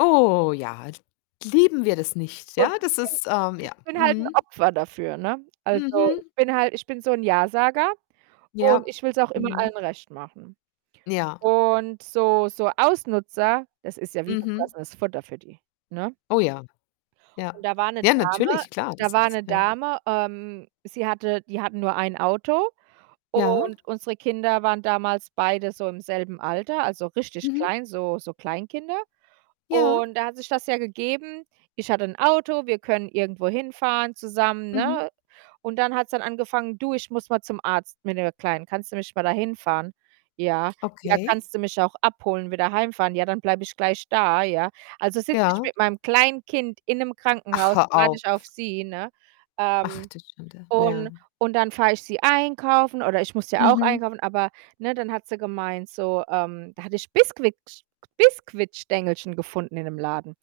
Oh ja, l lieben wir das nicht? Ja, Und ich das bin ist, ähm ich ja, bin halt 'n mhm. Opfer dafür, ne? Also, Mhm. ich bin halt ich bin so'n Ja-Sager, und Ja, ich will's auch immer mhm. allen recht machen Ja. und so so Ausnutzer, das ist ja wie Mhm. gefressenes Futter für die, ne? Oh ja. Ja. Und da war 'ne Ja, Dame natürlich, klar, da das war ist 'ne ja. Dame, ähm, sie hatte die hatten nur ein Auto, Ja. und unsere Kinder waren damals beide so im selben Alter, also richtig Mhm. klein, so so Kleinkinder Ja. und da hat sich das ja gegeben. Ich hatte 'n Auto, wir können irgendwo hinfahren zusammen, Mhm. ne, und dann hat's dann angefangen: „Du, ich muss mal zum Arzt mit der Kleinen. Kannst du mich mal dahinfahren?“ „Ja.“ „Ja, Okay. kannst du mich auch abholen, wieder heimfahren?“ „Ja, dann bleibe ich gleich da.“ „Ja.“ Also, sitze ich Ja. mit meinem Kleinkind in 'nem Ach, Krankenhaus, hör warte auf. ich auf sie, ne? Ach, Ähm, du Schande, ja. und und dann fahre ich sie einkaufen oder ich muss ja auch Mhm. einkaufen, aber, ne, dann hat sie gemeint, so ähm, da hatte ich Biskuicksch Biskuitstängelchen gefunden in 'nem Laden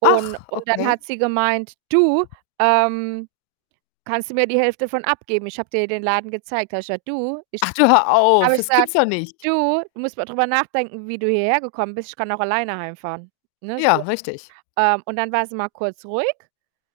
und Ach, und dann okay. hat sie gemeint: „Du, ähm, kannst du mir die Hälfte von abgeben? Ich habe dir ja den Laden gezeigt.“ Da habe ich gesagt: „Du, ich“ Ach du, hör auf, habe ich das gesagt: gibt's doch nicht. „Du, du musst mal drüber nachdenken, wie du hierhergekommen bist. Ich kann auch alleine heimfahren.“ Ne, Ja, so. richtig. Ähm, und dann war sie mal kurz ruhig,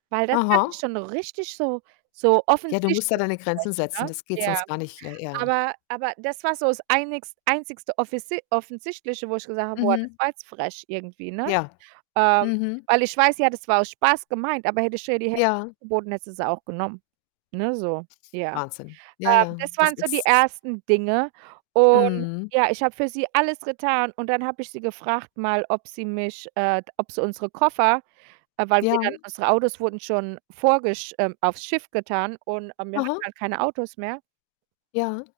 weil das fand ich Aha. schon richtig so so Ja, du musst ja offensichtlich deine Grenzen frech, setzen, ne? das geht Ja. sonst gar nicht, ja ja. Aber aber das war so's einigs einzigste offisi offensichtliche, wo ich gesagt habe: „Boah, das Mhm. war jetzt frech irgendwie“, ne? Ja. Ähm, Mhm. weil ich weiß ja, das war aus Spaß gemeint, aber hätte ich ihr die Hälfte Ja. angeboten, hätte sie sie auch genommen, ne, so, ja. Wahnsinn. Ja, Ähm, ja, das das waren so die ist ersten Dinge und Mhm. ja, ich habe für sie alles getan, und dann habe ich sie gefragt mal, ob sie mich äh, ob sie unsere Koffer äh, weil Ja. wir dann unsere Autos wurden schon vorgesch ähm, aufs Schiff getan, und, ähm, wir hatten Aha. halt keine Autos mehr. Ja.